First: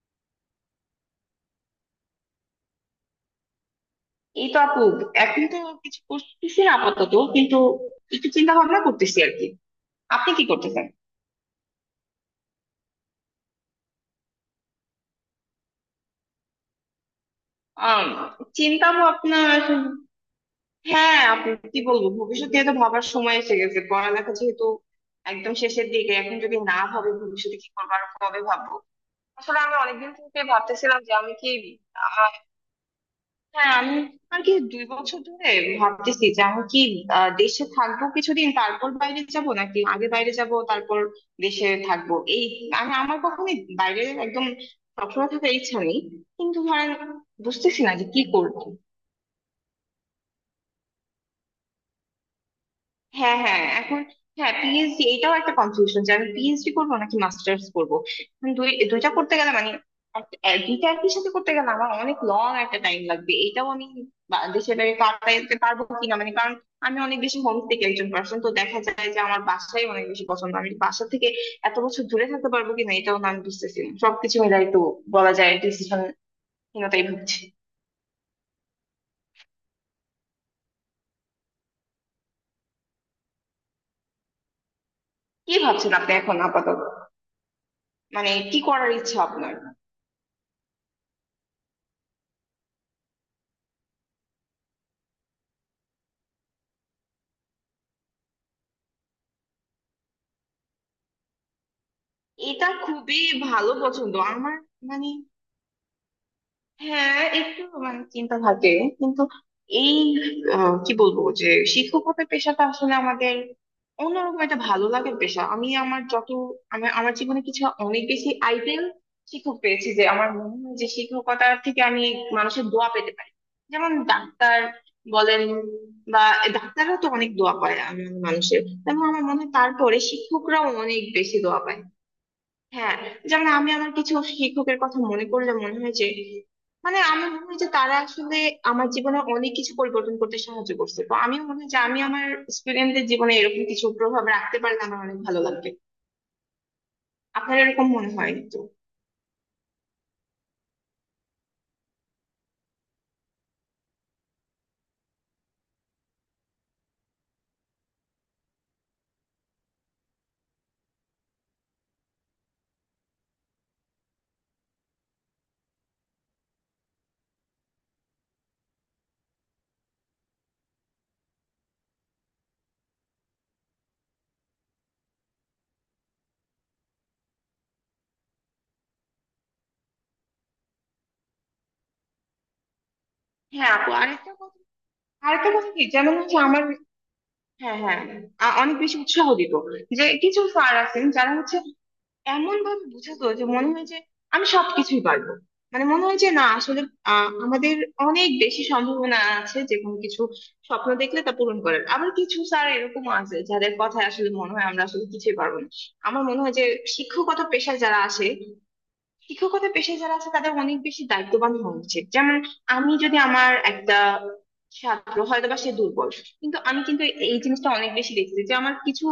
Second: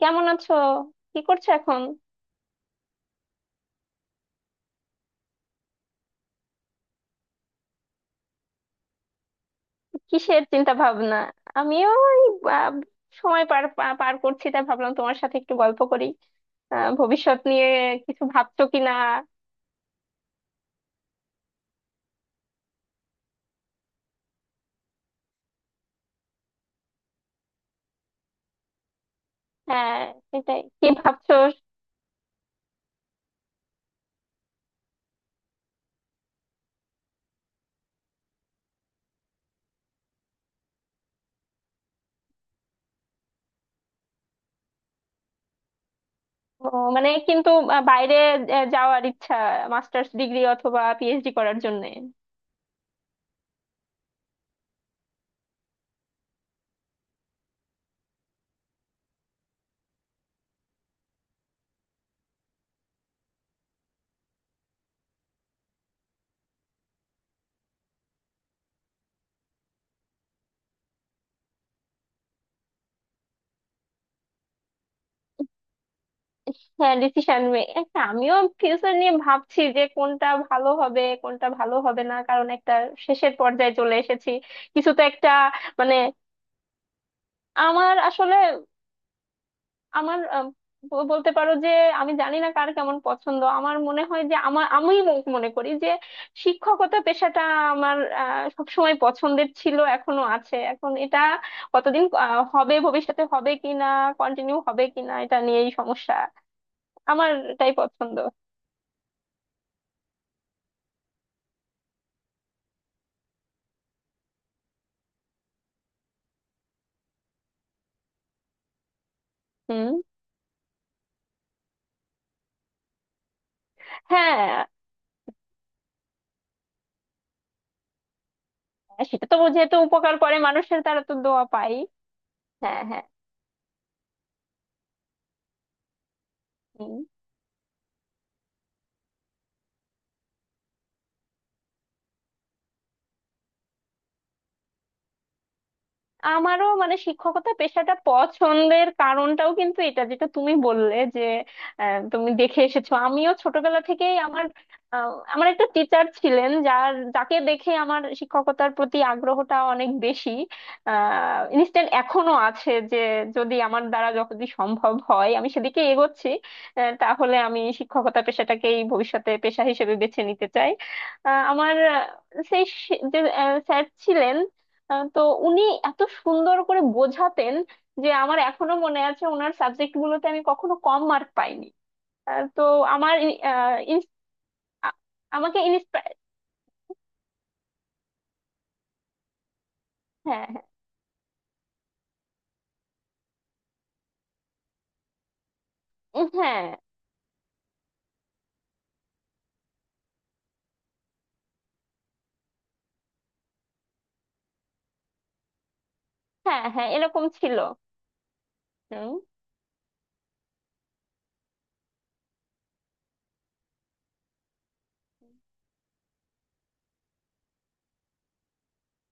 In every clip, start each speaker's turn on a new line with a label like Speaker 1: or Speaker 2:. Speaker 1: কেমন আছো? কি করছো এখন?
Speaker 2: এই তো আপু, এখন তো কিছু করতেছি না আপাতত, কিন্তু একটু চিন্তা ভাবনা করতেছি আর কি। আপনি
Speaker 1: কিসের
Speaker 2: কি
Speaker 1: চিন্তা
Speaker 2: করতেছেন?
Speaker 1: ভাবনা? আমিও ওই, আহ, সময় পার করছি, তাই ভাবলাম তোমার সাথে একটু গল্প করি। ভবিষ্যৎ নিয়ে
Speaker 2: আম,
Speaker 1: কিছু ভাবছো
Speaker 2: চিন্তা
Speaker 1: কিনা?
Speaker 2: ভাবনা হ্যাঁ আপু, কি বলবো? ভবিষ্যৎ নিয়ে তো ভাবার সময় এসে গেছে, পড়ালেখা যেহেতু একদম শেষের দিকে। এখন যদি না ভাবে ভবিষ্যতে কি করবো আর কবে ভাববো। আসলে আমি
Speaker 1: হ্যাঁ,
Speaker 2: অনেকদিন থেকে
Speaker 1: সেটাই কি
Speaker 2: ভাবতেছিলাম যে আমি
Speaker 1: ভাবছো?
Speaker 2: কি, হ্যাঁ আমি আর কি দুই বছর ধরে ভাবতেছি যে আমি কি, দেশে থাকবো কিছুদিন তারপর বাইরে যাব, নাকি আগে বাইরে যাব তারপর দেশে থাকবো। এই আমার কখনোই বাইরে একদম সবসময় থাকার ইচ্ছা নেই, কিন্তু
Speaker 1: ও,
Speaker 2: ধরেন
Speaker 1: মানে কিন্তু।
Speaker 2: বুঝতেছি না যে
Speaker 1: বাইরে
Speaker 2: কি করব।
Speaker 1: যাওয়ার ইচ্ছা? মাস্টার্স ডিগ্রি অথবা পিএইচডি করার জন্য?
Speaker 2: হ্যাঁ হ্যাঁ এখন, হ্যাঁ পিএইচডি, এটাও একটা কনফিউশন যে আমি পিএইচডি করবো নাকি মাস্টার্স করবো। এখন দুই দুইটা করতে গেলে মানে দুইটা একই সাথে করতে গেলে আমার অনেক লং একটা টাইম লাগবে। এটাও আমি দেশের বাইরে কাটাইতে পারবো কিনা, মানে কারণ আমি অনেক বেশি হোম থেকে একজন পার্সন, তো দেখা যায় যে আমার বাসাই অনেক বেশি পছন্দ। আমি বাসা থেকে এত বছর দূরে থাকতে পারবো কিনা, এটাও না আমি বুঝতেছি না। সবকিছু মিলাই তো বলা যায় ডিসিশন
Speaker 1: হ্যাঁ,
Speaker 2: হীনতাই ভুগছি।
Speaker 1: ডিসিশন একটা। আমিও ফিউচার নিয়ে ভাবছি যে কোনটা ভালো হবে, কোনটা ভালো হবে না। কারণ একটা শেষের পর্যায়ে চলে এসেছি, কিছু তো একটা।
Speaker 2: কি ভাবছেন
Speaker 1: মানে
Speaker 2: আপনি এখন আপাতত?
Speaker 1: আমার
Speaker 2: মানে
Speaker 1: আসলে
Speaker 2: কি করার ইচ্ছা আপনার?
Speaker 1: আমার, বলতে পারো যে আমি জানি না কার কেমন পছন্দ। আমার মনে হয় যে আমার, আমি মনে করি যে শিক্ষকতা পেশাটা আমার সব সময় পছন্দের ছিল, এখনো আছে। এখন এটা কতদিন
Speaker 2: এটা
Speaker 1: হবে,
Speaker 2: খুবই
Speaker 1: ভবিষ্যতে হবে
Speaker 2: ভালো
Speaker 1: কিনা,
Speaker 2: পছন্দ
Speaker 1: কন্টিনিউ
Speaker 2: আমার,
Speaker 1: হবে
Speaker 2: মানে
Speaker 1: কিনা, এটা নিয়েই সমস্যা।
Speaker 2: হ্যাঁ
Speaker 1: আমার
Speaker 2: একটু
Speaker 1: এটাই
Speaker 2: মানে
Speaker 1: পছন্দ।
Speaker 2: চিন্তা থাকে কিন্তু। এই কি বলবো যে শিক্ষকতার পেশাটা আসলে আমাদের অন্যরকম একটা ভালো লাগার পেশা। আমি আমার যত আমার আমার জীবনে কিছু অনেক বেশি আইডেল শিক্ষক পেয়েছি
Speaker 1: হুম।
Speaker 2: যে আমার মনে হয় যে শিক্ষকতার থেকে আমি মানুষের দোয়া পেতে পারি। যেমন ডাক্তার
Speaker 1: হ্যাঁ।
Speaker 2: বলেন, বা ডাক্তাররা তো অনেক দোয়া পায় মানুষের, তেমন আমার
Speaker 1: সেটা তো,
Speaker 2: মনে হয়
Speaker 1: যেহেতু
Speaker 2: তারপরে
Speaker 1: উপকার করে
Speaker 2: শিক্ষকরাও
Speaker 1: মানুষের, তারা
Speaker 2: অনেক
Speaker 1: তো
Speaker 2: বেশি
Speaker 1: দোয়া
Speaker 2: দোয়া
Speaker 1: পাই।
Speaker 2: পায়।
Speaker 1: হ্যাঁ,
Speaker 2: হ্যাঁ
Speaker 1: হ্যাঁ।
Speaker 2: যেমন আমি আমার কিছু শিক্ষকের কথা মনে করলে মনে হয় যে
Speaker 1: হুম।
Speaker 2: মানে আমি মনে হয় যে তারা আসলে আমার জীবনে অনেক কিছু পরিবর্তন করতে সাহায্য করছে। তো আমি মনে হয় যে আমি আমার স্টুডেন্টদের জীবনে এরকম কিছু প্রভাব রাখতে পারলে আমার অনেক ভালো লাগবে।
Speaker 1: আমারও মানে শিক্ষকতা
Speaker 2: আপনার এরকম
Speaker 1: পেশাটা
Speaker 2: মনে হয় তো?
Speaker 1: পছন্দের কারণটাও কিন্তু এটা, যেটা তুমি বললে যে তুমি দেখে এসেছো। আমিও ছোটবেলা থেকেই আমার, আমার একটা টিচার ছিলেন, যাকে দেখে আমার শিক্ষকতার প্রতি আগ্রহটা অনেক বেশি ইনস্ট্যান্ট এখনো আছে, যে যদি আমার দ্বারা যদি সম্ভব হয় আমি সেদিকে এগোচ্ছি। তাহলে আমি শিক্ষকতা পেশাটাকেই ভবিষ্যতে পেশা হিসেবে বেছে নিতে চাই। আমার, সেই যে স্যার ছিলেন, তো উনি এত সুন্দর করে বোঝাতেন যে আমার এখনো মনে আছে। ওনার সাবজেক্ট গুলোতে আমি কখনো কম মার্ক পাইনি। তো আমার
Speaker 2: হ্যাঁ আপু আরেকটা কথা,
Speaker 1: আ-
Speaker 2: আরেকটা
Speaker 1: আমাকে
Speaker 2: কথা কি, যেমন
Speaker 1: ইন্সপায়ার।
Speaker 2: হচ্ছে আমার, হ্যাঁ হ্যাঁ অনেক বেশি উৎসাহ দিত যে কিছু
Speaker 1: হ্যাঁ, হ্যাঁ।
Speaker 2: স্যার আছেন যারা হচ্ছে এমন ভাবে বোঝাতো যে মনে হয় যে আমি সবকিছুই পারবো। মানে মনে হয়
Speaker 1: উম,
Speaker 2: যে না,
Speaker 1: হ্যাঁ,
Speaker 2: আসলে আমাদের অনেক বেশি সম্ভাবনা আছে যে কোনো কিছু স্বপ্ন দেখলে তা পূরণ করার। আবার কিছু স্যার এরকম আছে যাদের কথা আসলে মনে হয় আমরা আসলে কিছুই পারবো না। আমার মনে হয়
Speaker 1: হ্যাঁ।
Speaker 2: যে
Speaker 1: হ্যাঁ, এরকম
Speaker 2: শিক্ষকতা
Speaker 1: ছিল।
Speaker 2: পেশায় যারা আসে,
Speaker 1: হুম।
Speaker 2: শিক্ষকতা পেশায় যারা আছে তাদের অনেক বেশি দায়িত্ববান হওয়া উচিত। যেমন আমি যদি আমার একটা ছাত্র হয়তো বা সে দুর্বল কিন্তু আমি, কিন্তু এই জিনিসটা অনেক বেশি দেখছি যে আমার কিছু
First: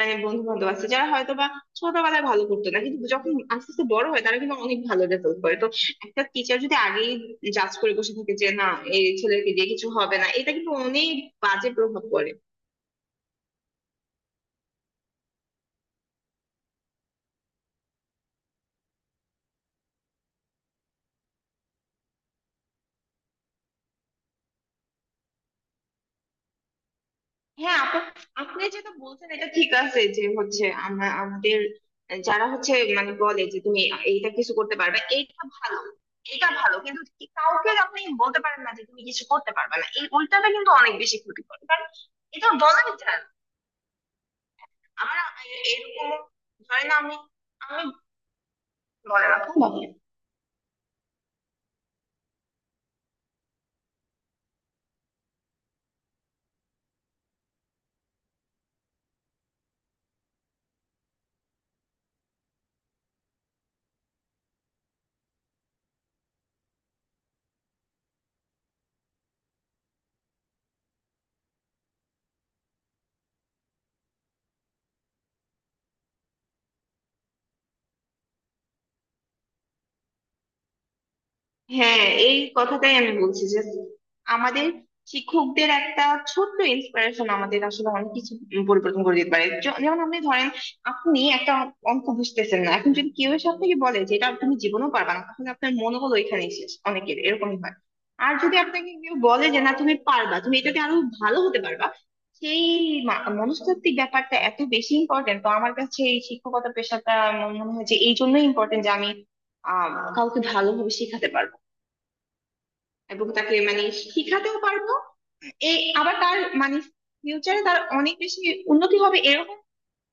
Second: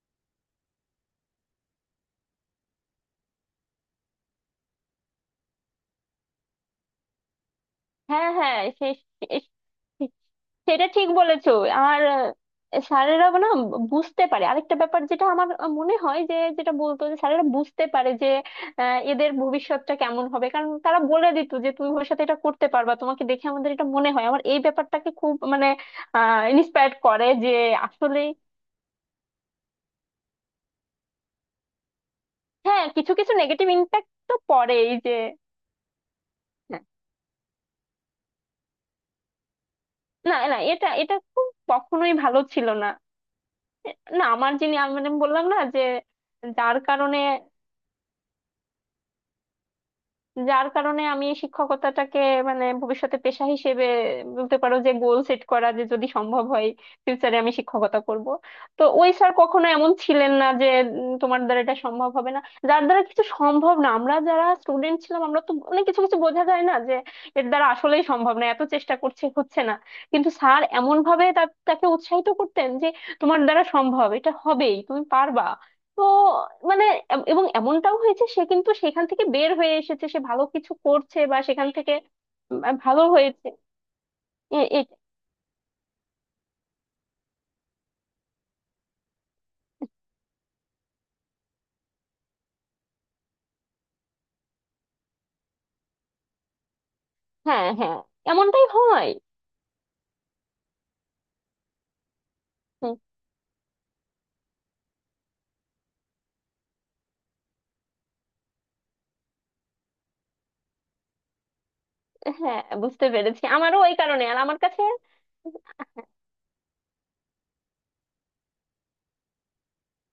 Speaker 2: মানে বন্ধু বান্ধব আছে যারা হয়তো বা ছোটবেলায় ভালো করতো না কিন্তু যখন আস্তে আস্তে বড় হয় তারা কিন্তু অনেক ভালো রেজাল্ট করে। তো একটা টিচার যদি আগেই জাজ করে বসে
Speaker 1: হ্যাঁ,
Speaker 2: থাকে যে
Speaker 1: হ্যাঁ।
Speaker 2: না এই ছেলেকে দিয়ে কিছু
Speaker 1: সেই
Speaker 2: হবে না, এটা কিন্তু
Speaker 1: সেটা ঠিক
Speaker 2: অনেক
Speaker 1: বলেছো।
Speaker 2: বাজে
Speaker 1: আর
Speaker 2: প্রভাব পড়ে।
Speaker 1: স্যারেরা না বুঝতে পারে। আরেকটা ব্যাপার যেটা আমার মনে হয় যে, যেটা বলতো যে স্যারেরা বুঝতে পারে যে এদের ভবিষ্যৎটা কেমন হবে। কারণ তারা বলে দিত যে তুমি ভবিষ্যতে এটা করতে পারবা, তোমাকে দেখে আমাদের এটা মনে হয়। আমার এই ব্যাপারটাকে খুব মানে ইন্সপায়ার করে যে
Speaker 2: হ্যাঁ
Speaker 1: আসলে।
Speaker 2: আপনি যেটা বলছেন এটা ঠিক আছে যে হচ্ছে আমরা আমাদের যারা হচ্ছে
Speaker 1: হ্যাঁ, কিছু
Speaker 2: মানে
Speaker 1: কিছু
Speaker 2: বলে যে
Speaker 1: নেগেটিভ
Speaker 2: তুমি
Speaker 1: ইম্প্যাক্ট
Speaker 2: এইটা
Speaker 1: তো
Speaker 2: কিছু করতে
Speaker 1: পড়েই
Speaker 2: পারবে,
Speaker 1: যে।
Speaker 2: এইটা ভালো এটা ভালো,
Speaker 1: হ্যাঁ,
Speaker 2: কিন্তু কাউকে আপনি বলতে পারেন না যে তুমি কিছু করতে পারবে না। এই
Speaker 1: না,
Speaker 2: উল্টাটা
Speaker 1: না,
Speaker 2: কিন্তু
Speaker 1: এটা,
Speaker 2: অনেক বেশি ক্ষতি
Speaker 1: খুব
Speaker 2: করে কারণ
Speaker 1: কখনোই ভালো
Speaker 2: এটা
Speaker 1: ছিল না।
Speaker 2: বলাই যায় না।
Speaker 1: না, আমার যিনি, আমি মানে
Speaker 2: আমার
Speaker 1: বললাম না
Speaker 2: এ-
Speaker 1: যে
Speaker 2: এরকম
Speaker 1: যার
Speaker 2: ধরেন, আমি
Speaker 1: কারণে,
Speaker 2: আমি বলেন আপু, বলেন।
Speaker 1: আমি শিক্ষকতাটাকে মানে ভবিষ্যতে পেশা হিসেবে বলতে পারো যে গোল সেট করা, যে যদি সম্ভব হয় ফিউচারে আমি শিক্ষকতা করব। তো ওই স্যার কখনো এমন ছিলেন না যে, তোমার দ্বারা এটা সম্ভব হবে না, যার দ্বারা কিছু সম্ভব না। আমরা যারা স্টুডেন্ট ছিলাম, আমরা তো অনেক কিছু কিছু বোঝা যায় না যে এর দ্বারা আসলেই সম্ভব না, এত চেষ্টা করছে হচ্ছে না। কিন্তু স্যার এমন ভাবে তাকে উৎসাহিত করতেন যে তোমার দ্বারা সম্ভব, এটা হবেই, তুমি পারবা। তো মানে এবং এমনটাও হয়েছে, সে কিন্তু সেখান থেকে বের হয়ে এসেছে, সে ভালো কিছু করছে বা সেখান থেকে
Speaker 2: হ্যাঁ এই কথাটাই
Speaker 1: ভালো
Speaker 2: আমি বলছি
Speaker 1: হয়েছে।
Speaker 2: যে আমাদের
Speaker 1: এ- এ-
Speaker 2: শিক্ষকদের একটা ছোট্ট ইন্সপিরেশন আমাদের আসলে অনেক কিছু পরিবর্তন করে দিতে পারে। যেমন আপনি ধরেন আপনি একটা অঙ্ক বুঝতেছেন না, এখন যদি কেউ এসে আপনাকে বলে যে এটা তুমি জীবনেও পারবা না, তাহলে আপনার মনোবল ওইখানেই শেষ, অনেকের এরকমই
Speaker 1: হ্যাঁ,
Speaker 2: হয়।
Speaker 1: হ্যাঁ,
Speaker 2: আর যদি
Speaker 1: এমনটাই
Speaker 2: আপনাকে
Speaker 1: হয়।
Speaker 2: কেউ বলে যে না তুমি পারবা, তুমি এটাতে আরো ভালো হতে পারবা, সেই
Speaker 1: হুম,
Speaker 2: মনস্তাত্ত্বিক ব্যাপারটা এত বেশি ইম্পর্টেন্ট। তো আমার কাছে এই শিক্ষকতা পেশাটা মনে হয় যে এই জন্যই ইম্পর্টেন্ট যে আমি আহ কাউকে ভালোভাবে শেখাতে পারবো
Speaker 1: হ্যাঁ বুঝতে
Speaker 2: এবং
Speaker 1: পেরেছি,
Speaker 2: তাকে
Speaker 1: আমারও
Speaker 2: মানে
Speaker 1: ওই কারণে। আর
Speaker 2: শিখাতেও
Speaker 1: আমার কাছে,
Speaker 2: পারবো। এই আবার তার মানে ফিউচারে তার অনেক বেশি উন্নতি হবে, এরকম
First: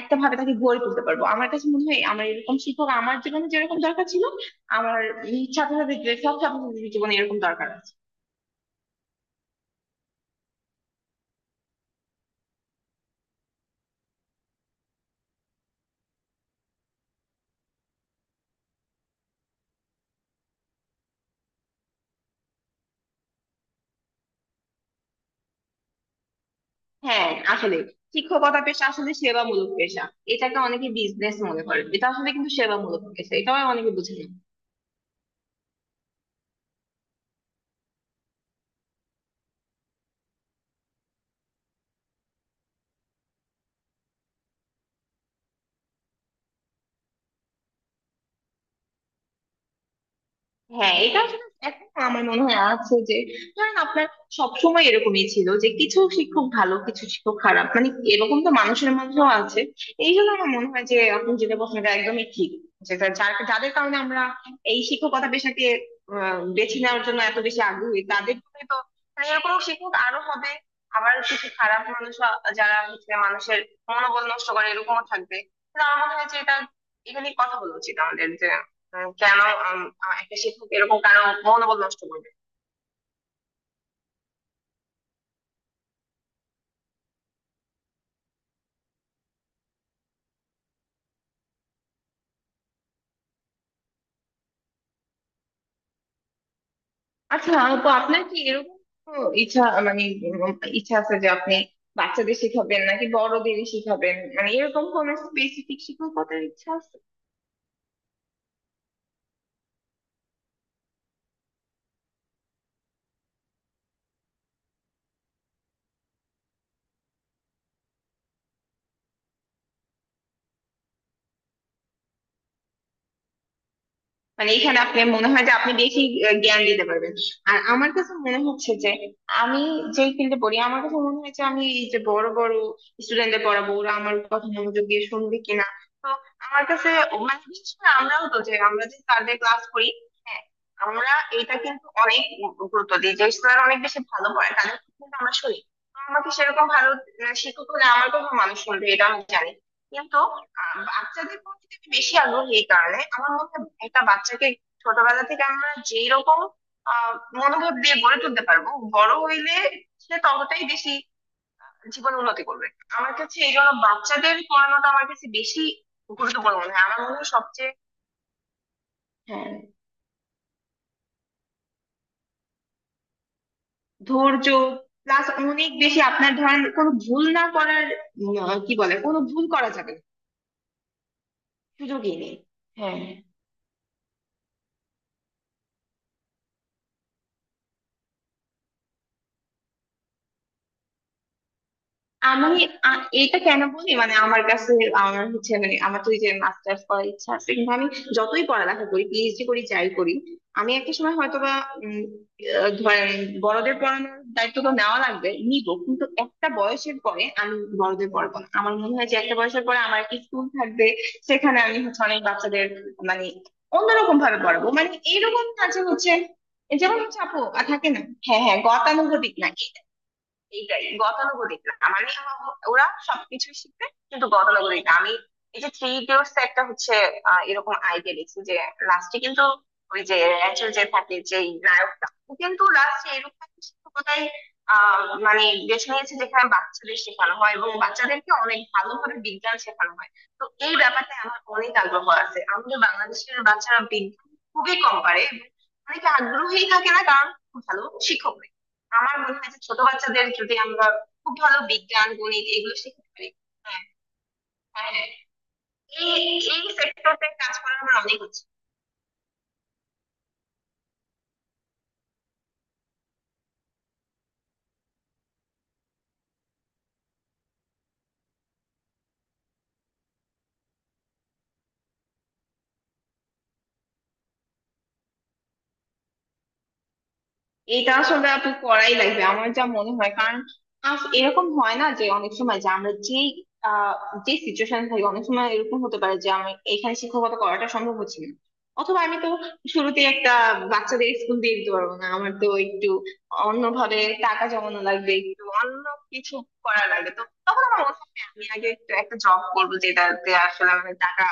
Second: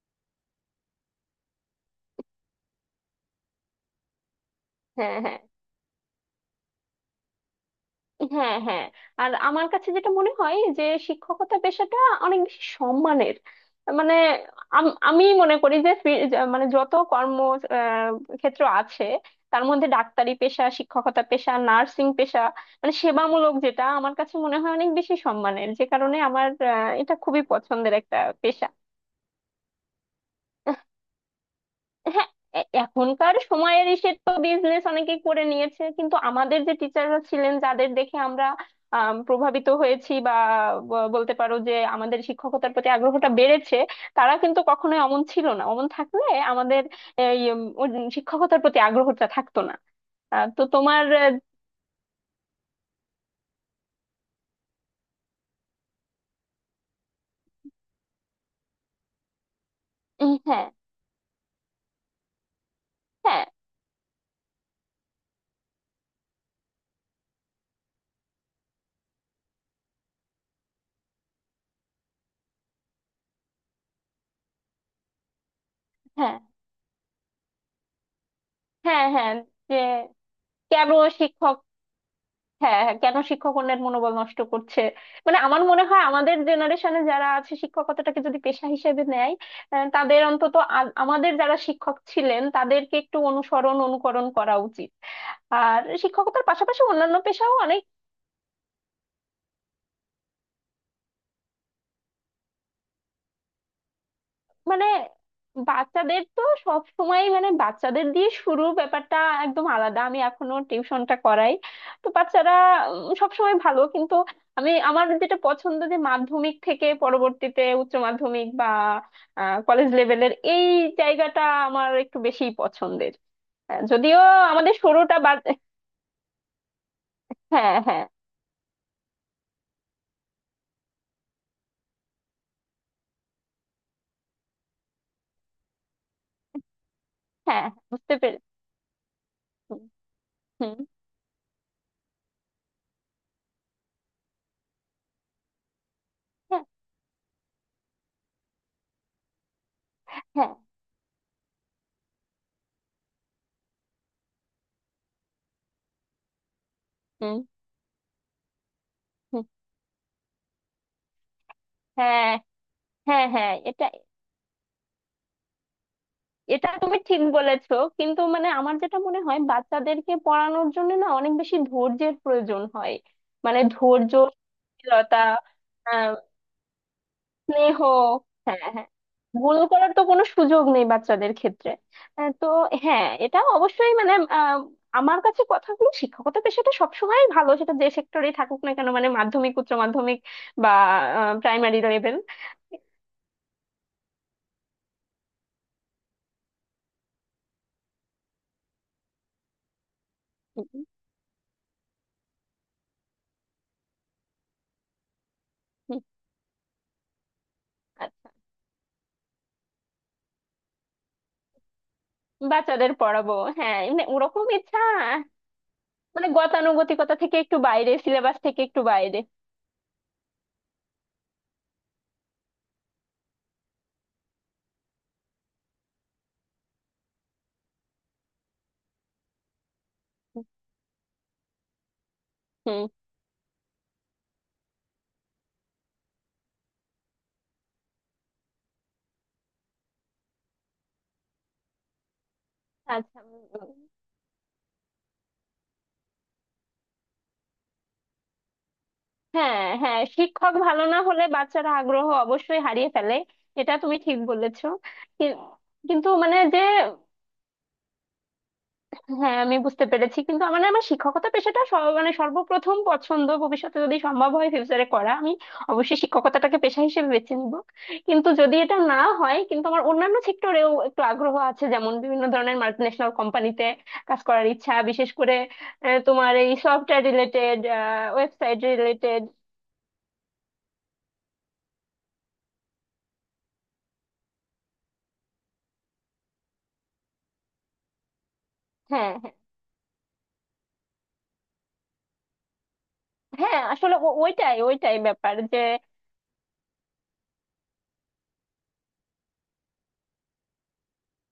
Speaker 2: একটা ভাবে তাকে গড়ে তুলতে পারবো। আমার কাছে মনে হয় আমার এরকম শিক্ষক আমার জীবনে যেরকম দরকার ছিল, আমার
Speaker 1: হ্যাঁ, হ্যাঁ,
Speaker 2: ছাত্রছাত্রীদের, সব ছাত্রছাত্রীদের জীবনে এরকম দরকার আছে।
Speaker 1: হ্যাঁ, হ্যাঁ। আর আমার কাছে যেটা মনে হয় যে শিক্ষকতা পেশাটা অনেক বেশি সম্মানের। মানে আমি মনে করি যে মানে যত কর্ম আহ, ক্ষেত্র আছে, তার মধ্যে ডাক্তারি পেশা, শিক্ষকতা পেশা, নার্সিং পেশা, মানে সেবামূলক, যেটা আমার কাছে মনে হয় অনেক বেশি সম্মানের। যে কারণে আমার, এটা
Speaker 2: হ্যাঁ
Speaker 1: খুবই
Speaker 2: আসলে
Speaker 1: পছন্দের একটা
Speaker 2: শিক্ষকতা
Speaker 1: পেশা।
Speaker 2: পেশা আসলে সেবামূলক পেশা। এটাকে অনেকে বিজনেস মনে করে, এটা
Speaker 1: হ্যাঁ,
Speaker 2: আসলে কিন্তু সেবামূলক পেশা,
Speaker 1: এখনকার
Speaker 2: এটাও
Speaker 1: সময়ের
Speaker 2: অনেকে
Speaker 1: এসে
Speaker 2: বুঝে না।
Speaker 1: তো বিজনেস অনেকে করে নিয়েছে, কিন্তু আমাদের যে টিচাররা ছিলেন, যাদের দেখে আমরা প্রভাবিত হয়েছি বা বলতে পারো যে আমাদের শিক্ষকতার প্রতি আগ্রহটা বেড়েছে, তারা কিন্তু কখনোই অমন ছিল না। অমন থাকলে আমাদের এই উম, উম, শিক্ষকতার প্রতি আগ্রহটা থাকতো না। তো
Speaker 2: হ্যাঁ
Speaker 1: তোমার
Speaker 2: এটা আসলে এখন আমার মনে হয় আছে যে ধরেন আপনার সবসময় এরকমই ছিল যে কিছু শিক্ষক ভালো কিছু শিক্ষক খারাপ, মানে এরকম তো মানুষের মধ্যেও আছে। এই জন্য
Speaker 1: উম,
Speaker 2: আমার
Speaker 1: হ্যাঁ,
Speaker 2: মনে হয় যে আপনি যেটা বলছেন এটা একদমই ঠিক। যেটা যার
Speaker 1: হ্যাঁ,
Speaker 2: যাদের কারণে আমরা এই শিক্ষকতা পেশাকে বেছে নেওয়ার জন্য এত বেশি আগ্রহী, তাদের জন্য তো মানে এরকম শিক্ষক আরো হবে। আবার কিছু খারাপ মানুষ যারা হচ্ছে মানুষের মনোবল নষ্ট করে এরকমও থাকবে, কিন্তু আমার মনে হয়
Speaker 1: হ্যাঁ,
Speaker 2: যে এটা এখানে কথা বলা উচিত আমাদের যে
Speaker 1: হ্যাঁ, হ্যাঁ।
Speaker 2: কেন
Speaker 1: যে
Speaker 2: একটা শিক্ষক
Speaker 1: কেন
Speaker 2: এরকম কারো
Speaker 1: শিক্ষক?
Speaker 2: মনোবল নষ্ট করবে।
Speaker 1: হ্যাঁ, হ্যাঁ, কেন শিক্ষকগণের মনোবল নষ্ট করছে? মানে আমার মনে হয় আমাদের জেনারেশনে যারা আছে, শিক্ষকতাটাকে যদি পেশা হিসেবে নেয়, তাদের অন্তত আমাদের যারা শিক্ষক ছিলেন, তাদেরকে একটু অনুসরণ, অনুকরণ করা উচিত। আর শিক্ষকতার পাশাপাশি অন্যান্য
Speaker 2: আচ্ছা,
Speaker 1: পেশাও।
Speaker 2: তো আপনার কি এরকম কোনো ইচ্ছা, মানে ইচ্ছা আছে যে আপনি বাচ্চাদের শিখাবেন নাকি বড়দের শিখাবেন, মানে এরকম
Speaker 1: মানে
Speaker 2: কোন স্পেসিফিক
Speaker 1: বাচ্চাদের তো
Speaker 2: শিক্ষকতার ইচ্ছা
Speaker 1: সব
Speaker 2: আছে?
Speaker 1: সময়, মানে বাচ্চাদের দিয়ে শুরু, ব্যাপারটা একদম আলাদা। আমি এখনো টিউশনটা করাই, তো বাচ্চারা সব সময় ভালো। কিন্তু আমি, আমার যেটা পছন্দ যে মাধ্যমিক থেকে পরবর্তীতে উচ্চ মাধ্যমিক বা কলেজ লেভেলের এই জায়গাটা আমার একটু বেশি পছন্দের। যদিও
Speaker 2: মানে
Speaker 1: আমাদের
Speaker 2: এখানে আপনি
Speaker 1: শুরুটা
Speaker 2: মনে
Speaker 1: বাদ।
Speaker 2: হয় যে আপনি বেশি জ্ঞান দিতে পারবেন। আর
Speaker 1: হ্যাঁ,
Speaker 2: আমার
Speaker 1: হ্যাঁ,
Speaker 2: কাছে মনে হচ্ছে যে আমি যে ফিল্ডে পড়ি আমার কাছে মনে হয় যে আমি এই যে বড় বড় স্টুডেন্টদের পড়াবো ওরা আমার কথা মনোযোগ দিয়ে শুনবে কিনা। তো আমার কাছে মানে
Speaker 1: হ্যাঁ,
Speaker 2: বিশেষ করে
Speaker 1: বুঝতে
Speaker 2: আমরাও তো,
Speaker 1: পেরেছি।
Speaker 2: যে আমরা যে স্যারদের ক্লাস
Speaker 1: হুম,
Speaker 2: করি, হ্যাঁ
Speaker 1: হুম।
Speaker 2: আমরা এটা কিন্তু অনেক গুরুত্ব দিই যে স্যার অনেক বেশি ভালো পড়ে, তাদের কথা কিন্তু আমরা শুনি। তো আমাকে
Speaker 1: হ্যাঁ,
Speaker 2: সেরকম ভালো শিক্ষক হলে আমার কথা মানুষ শুনবে এটা আমি জানি। কিন্তু
Speaker 1: হ্যাঁ।
Speaker 2: বাচ্চাদের প্রতি আমি বেশি আগ্রহী, এই কারণে আমার মনে হয় একটা বাচ্চাকে ছোটবেলা থেকে আমরা যেই রকম আহ
Speaker 1: হুম,
Speaker 2: মনোভাব দিয়ে গড়ে তুলতে পারবো, বড়
Speaker 1: হুম।
Speaker 2: হইলে সে ততটাই বেশি জীবন
Speaker 1: হ্যাঁ,
Speaker 2: উন্নতি করবে। আমার
Speaker 1: হ্যাঁ,
Speaker 2: কাছে
Speaker 1: হ্যাঁ।
Speaker 2: এই জন্য
Speaker 1: এটা
Speaker 2: বাচ্চাদের পড়ানোটা আমার কাছে বেশি গুরুত্বপূর্ণ
Speaker 1: এটা
Speaker 2: মনে হয়,
Speaker 1: তুমি
Speaker 2: আমার মনে
Speaker 1: ঠিক
Speaker 2: হয় সবচেয়ে।
Speaker 1: বলেছো। কিন্তু মানে আমার যেটা মনে হয়
Speaker 2: হ্যাঁ
Speaker 1: বাচ্চাদেরকে পড়ানোর জন্য না অনেক বেশি ধৈর্যের প্রয়োজন হয়। মানে ধৈর্য
Speaker 2: ধৈর্য
Speaker 1: শীলতা,
Speaker 2: প্লাস অনেক বেশি
Speaker 1: আহ,
Speaker 2: আপনার ধরেন কোনো ভুল না
Speaker 1: স্নেহ।
Speaker 2: করার,
Speaker 1: হ্যাঁ,
Speaker 2: কি
Speaker 1: হ্যাঁ,
Speaker 2: বলে, কোনো ভুল
Speaker 1: ভুল
Speaker 2: করা
Speaker 1: করার
Speaker 2: যাবে
Speaker 1: তো
Speaker 2: না,
Speaker 1: কোনো সুযোগ নেই বাচ্চাদের ক্ষেত্রে।
Speaker 2: সুযোগই নেই।
Speaker 1: তো
Speaker 2: হ্যাঁ
Speaker 1: হ্যাঁ, এটা অবশ্যই মানে আহ, আমার কাছে কথাগুলো, শিক্ষকতা পেশাটা সবসময় ভালো সেটা যে সেক্টরেই থাকুক না কেন, মানে মাধ্যমিক, উচ্চ মাধ্যমিক বা প্রাইমারি লেভেল।
Speaker 2: আমি, এটা কেন বলি মানে আমার কাছে আমার হচ্ছে মানে আমার তো এই যে মাস্টার্স করার ইচ্ছা আছে, কিন্তু আমি যতই পড়ালেখা করি পিএইচডি করি যাই করি আমি
Speaker 1: হুম,
Speaker 2: একটা সময় হয়তোবা উম, ধরেন বড়দের পড়ানোর দায়িত্ব তো নেওয়া লাগবে, নিব,
Speaker 1: হুম।
Speaker 2: কিন্তু একটা বয়সের পরে আমি বড়দের
Speaker 1: আচ্ছা,
Speaker 2: পড়াবো না। আমার মনে হয় যে একটা বয়সের পরে আমার একটা স্কুল থাকবে, সেখানে আমি হচ্ছে অনেক বাচ্চাদের
Speaker 1: বাচ্চাদের
Speaker 2: মানে
Speaker 1: পড়াবো। হ্যাঁ, এমনি
Speaker 2: অন্যরকম ভাবে
Speaker 1: ওরকম
Speaker 2: পড়াবো,
Speaker 1: ইচ্ছা।
Speaker 2: মানে এইরকম কাজে হচ্ছে।
Speaker 1: মানে
Speaker 2: যেমন
Speaker 1: গতানুগতিকতা
Speaker 2: হচ্ছে
Speaker 1: থেকে
Speaker 2: আপু,
Speaker 1: একটু
Speaker 2: থাকে
Speaker 1: বাইরে,
Speaker 2: না,
Speaker 1: সিলেবাস
Speaker 2: হ্যাঁ হ্যাঁ
Speaker 1: থেকে একটু বাইরে।
Speaker 2: গতানুগতিক না, এইটাই গতানুগতিক না, মানে ওরা সবকিছুই শিখবে কিন্তু গতানুগতিক না। আমি এই যে থ্রি ইডিয়টস একটা হচ্ছে এরকম আইডিয়া দেখছি যে লাস্টে কিন্তু ওই যে র্যাচেল যে থাকে, যে নায়কটা ও কিন্তু
Speaker 1: হুম।
Speaker 2: লাস্টে এরকম একটা শিক্ষকতায় মানে বেছে নিয়েছে যেখানে বাচ্চাদের শেখানো হয় এবং বাচ্চাদেরকে অনেক ভালোভাবে বিজ্ঞান শেখানো হয়। তো এই ব্যাপারটা আমার অনেক আগ্রহ আছে। আমাদের
Speaker 1: আচ্ছা,
Speaker 2: বাংলাদেশের
Speaker 1: উম,
Speaker 2: বাচ্চারা বিজ্ঞান খুবই কম পারে এবং অনেকে আগ্রহী থাকে না কারণ ভালো শিক্ষক নেই। আমার মনে হয় যে
Speaker 1: হ্যাঁ,
Speaker 2: ছোট
Speaker 1: হ্যাঁ,
Speaker 2: বাচ্চাদের
Speaker 1: শিক্ষক
Speaker 2: যদি
Speaker 1: ভালো
Speaker 2: আমরা
Speaker 1: না হলে
Speaker 2: খুব ভালো
Speaker 1: বাচ্চারা আগ্রহ
Speaker 2: বিজ্ঞান গণিত
Speaker 1: অবশ্যই
Speaker 2: এগুলো
Speaker 1: হারিয়ে
Speaker 2: শেখাতে
Speaker 1: ফেলে।
Speaker 2: পারি,
Speaker 1: এটা
Speaker 2: হ্যাঁ
Speaker 1: তুমি ঠিক বলেছো।
Speaker 2: হ্যাঁ,
Speaker 1: কি- কিন্তু
Speaker 2: এই
Speaker 1: মানে যে
Speaker 2: এই sector টায় কাজ করার আমার অনেক ইচ্ছে।
Speaker 1: হ্যাঁ, আমি বুঝতে পেরেছি। কিন্তু আমার না, আমার শিক্ষকতা পেশাটা মানে সর্বপ্রথম পছন্দ। ভবিষ্যতে যদি সম্ভব হয়, ফিউচারে করা, আমি অবশ্যই শিক্ষকতাটাকে পেশা হিসেবে বেছে নিব। কিন্তু যদি এটা না হয়, কিন্তু আমার অন্যান্য সেক্টরেও একটু আগ্রহ আছে, যেমন বিভিন্ন ধরনের মাল্টিন্যাশনাল কোম্পানিতে কাজ করার ইচ্ছা, বিশেষ করে তোমার এই সফটওয়্যার রিলেটেড,
Speaker 2: এটা আসলে আপু
Speaker 1: ওয়েবসাইট
Speaker 2: করাই
Speaker 1: রিলেটেড।
Speaker 2: লাগবে আমার যা মনে হয় কারণ এরকম হয় না যে অনেক সময় যে আমরা যে আহ, যে সিচুয়েশন থাকি, অনেক সময় এরকম হতে পারে যে আমি এখানে শিক্ষকতা করাটা সম্ভব হচ্ছে না অথবা
Speaker 1: হ্যাঁ,
Speaker 2: আমি তো
Speaker 1: হ্যাঁ,
Speaker 2: শুরুতে একটা বাচ্চাদের স্কুল দিয়ে দিতে পারবো না। আমার তো একটু
Speaker 1: হ্যাঁ, আসলে
Speaker 2: অন্যভাবে টাকা
Speaker 1: ওইটাই
Speaker 2: জমানো
Speaker 1: ওইটাই
Speaker 2: লাগবে,
Speaker 1: ব্যাপার
Speaker 2: একটু
Speaker 1: যে
Speaker 2: অন্য কিছু করা লাগবে, তো তখন আমার মনে হয় আমি আগে একটু একটা জব করবো যেটাতে আসলে আমি টাকা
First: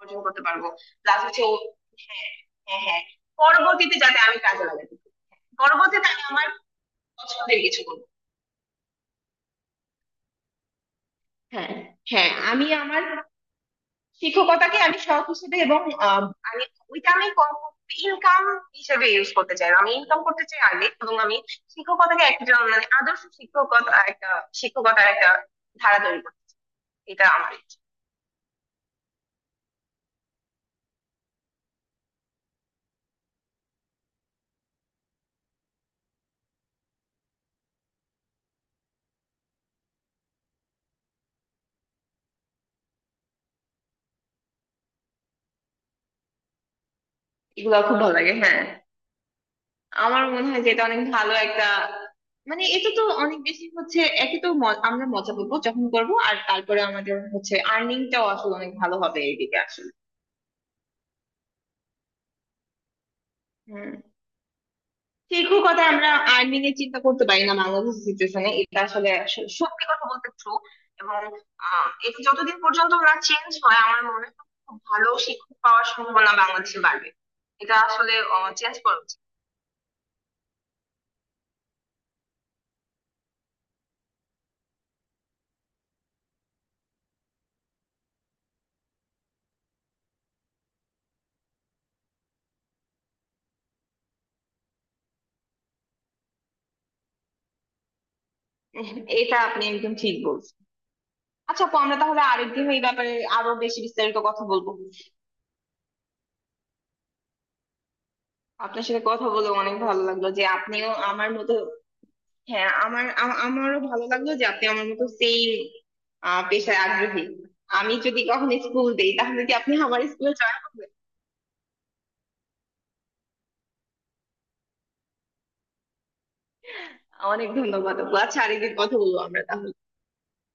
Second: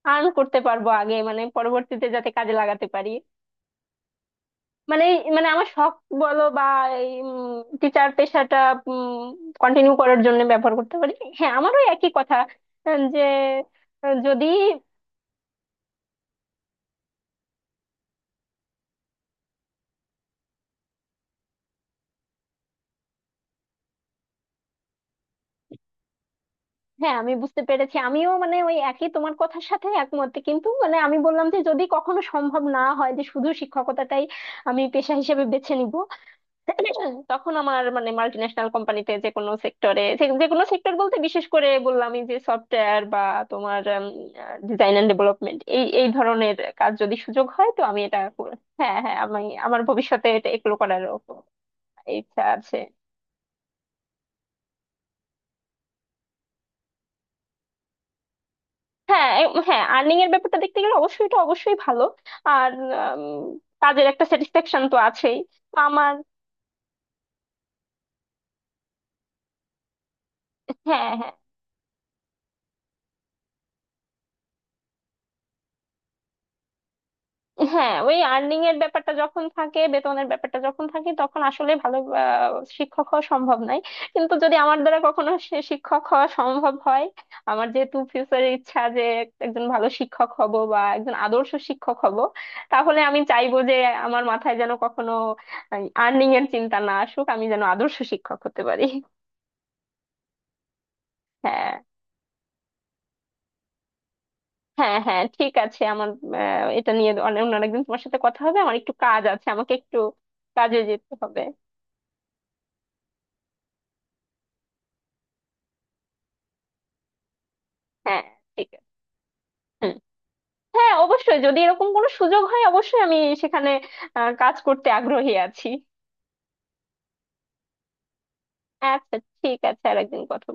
Speaker 2: অর্জন
Speaker 1: আর্ন
Speaker 2: করতে
Speaker 1: করতে
Speaker 2: পারবো।
Speaker 1: পারবো আগে,
Speaker 2: প্লাস
Speaker 1: মানে
Speaker 2: হচ্ছে,
Speaker 1: পরবর্তীতে যাতে
Speaker 2: হ্যাঁ
Speaker 1: কাজে
Speaker 2: হ্যাঁ
Speaker 1: লাগাতে
Speaker 2: হ্যাঁ
Speaker 1: পারি।
Speaker 2: পরবর্তীতে যাতে আমি কাজে লাগাতে,
Speaker 1: মানে মানে আমার শখ
Speaker 2: পরবর্তীতে আমি
Speaker 1: বলো
Speaker 2: আমার
Speaker 1: বা এই
Speaker 2: পছন্দের কিছু করবো।
Speaker 1: টিচার পেশাটা কন্টিনিউ করার জন্য ব্যবহার করতে পারি। হ্যাঁ,
Speaker 2: হ্যাঁ
Speaker 1: আমারও একই
Speaker 2: হ্যাঁ
Speaker 1: কথা।
Speaker 2: আমি আমার
Speaker 1: যে, যদি
Speaker 2: শিক্ষকতাকে আমি শখ হিসেবে এবং আহ, আমি ওইটা আমি ইনকাম হিসেবে ইউজ করতে চাই, আমি ইনকাম করতে চাই আগে এবং আমি শিক্ষকতাকে একজন মানে আদর্শ শিক্ষকতা একটা শিক্ষকতার একটা ধারা তৈরি করতে চাই।
Speaker 1: হ্যাঁ
Speaker 2: এটা
Speaker 1: আমি
Speaker 2: আমার,
Speaker 1: বুঝতে পেরেছি। আমিও মানে ওই একই, তোমার কথার সাথে একমত। কিন্তু মানে আমি বললাম যে যদি কখনো সম্ভব না হয় যে শুধু শিক্ষকতাটাই আমি পেশা হিসেবে বেছে নিব, তখন আমার মানে মাল্টি ন্যাশনাল কোম্পানিতে যে কোনো সেক্টরে, যে কোনো সেক্টর বলতে বিশেষ করে বললাম এই যে সফটওয়্যার বা তোমার ডিজাইন এন্ড ডেভেলপমেন্ট, এই এই ধরনের কাজ যদি সুযোগ হয়,
Speaker 2: এগুলো
Speaker 1: তো
Speaker 2: খুব
Speaker 1: আমি
Speaker 2: ভালো
Speaker 1: এটা
Speaker 2: লাগে হ্যাঁ।
Speaker 1: হ্যাঁ, হ্যাঁ, আমি আমার
Speaker 2: আমার
Speaker 1: ভবিষ্যতে
Speaker 2: মনে হয় যে
Speaker 1: এগুলো
Speaker 2: এটা অনেক
Speaker 1: করার
Speaker 2: ভালো একটা
Speaker 1: ইচ্ছা
Speaker 2: মানে,
Speaker 1: আছে।
Speaker 2: এটা তো অনেক বেশি হচ্ছে, একে তো আমরা মজা করবো যখন করবো আর তারপরে আমাদের হচ্ছে আর্নিংটাও আসলে অনেক ভালো হবে
Speaker 1: হ্যাঁ,
Speaker 2: এইদিকে
Speaker 1: হ্যাঁ,
Speaker 2: আসলে।
Speaker 1: আর্নিং এর ব্যাপারটা দেখতে গেলে অবশ্যই এটা অবশ্যই ভালো। আর উম,
Speaker 2: হম,
Speaker 1: কাজের একটা স্যাটিসফ্যাকশন তো আছেই।
Speaker 2: সেরকম
Speaker 1: তো
Speaker 2: কথা আমরা
Speaker 1: আমার,
Speaker 2: আর্নিং এর চিন্তা করতে পারি না বাংলাদেশের সিচুয়েশনে, এটা আসলে সত্যি কথা বলতে ট্রু।
Speaker 1: হ্যাঁ,
Speaker 2: এবং
Speaker 1: হ্যাঁ,
Speaker 2: এটা যতদিন পর্যন্ত না চেঞ্জ হয় আমার মনে হয় খুব ভালো শিক্ষক পাওয়ার সম্ভাবনা বাংলাদেশে বাড়বে, এটা
Speaker 1: হ্যাঁ,
Speaker 2: আসলে
Speaker 1: ওই আর্নিং
Speaker 2: চেঞ্জ
Speaker 1: এর
Speaker 2: করা
Speaker 1: ব্যাপারটা
Speaker 2: উচিত।
Speaker 1: যখন থাকে, বেতনের ব্যাপারটা যখন থাকে, তখন আসলে ভালো শিক্ষক হওয়া সম্ভব নয়। কিন্তু যদি আমার দ্বারা কখনো সে শিক্ষক হওয়া সম্ভব হয়, আমার যেহেতু ফিউচারের ইচ্ছা যে একজন ভালো শিক্ষক হব বা একজন আদর্শ শিক্ষক হব, তাহলে আমি চাইবো যে আমার মাথায় যেন কখনো আর্নিং এর চিন্তা না আসুক, আমি যেন আদর্শ শিক্ষক হতে পারি।
Speaker 2: উহ, এটা আপনি একদম ঠিক বলছেন। আচ্ছা
Speaker 1: হ্যাঁ,
Speaker 2: আপু, আমরা তাহলে আরেকদিন এই ব্যাপারে আরো বেশি বিস্তারিত কথা বলবো।
Speaker 1: হ্যাঁ, হ্যাঁ, ঠিক আছে। আমার, এটা নিয়ে অন্য অন্য একদিন তোমার সাথে কথা হবে। আমার
Speaker 2: আপনার
Speaker 1: একটু
Speaker 2: সাথে
Speaker 1: কাজ
Speaker 2: কথা
Speaker 1: আছে,
Speaker 2: বলে
Speaker 1: আমাকে
Speaker 2: অনেক
Speaker 1: একটু
Speaker 2: ভালো লাগলো যে
Speaker 1: কাজে
Speaker 2: আপনিও
Speaker 1: যেতে
Speaker 2: আমার
Speaker 1: হবে।
Speaker 2: মতো, হ্যাঁ। আমারও ভালো লাগলো যে আপনি আমার মতো সেম পেশায় আগ্রহী। আমি যদি
Speaker 1: হ্যাঁ,
Speaker 2: কখনো
Speaker 1: ঠিক আছে।
Speaker 2: স্কুল দেই তাহলে কি আপনি
Speaker 1: হুম।
Speaker 2: আমার স্কুলে জয়েন করবেন?
Speaker 1: হ্যাঁ, অবশ্যই, যদি এরকম কোনো সুযোগ হয়, অবশ্যই আমি সেখানে কাজ করতে আগ্রহী আছি।
Speaker 2: অনেক ধন্যবাদ আপু। আচ্ছা, আরেকদিন কথা
Speaker 1: আচ্ছা,
Speaker 2: বলবো আমরা
Speaker 1: ঠিক
Speaker 2: তাহলে।
Speaker 1: আছে। আর একদিন কথা।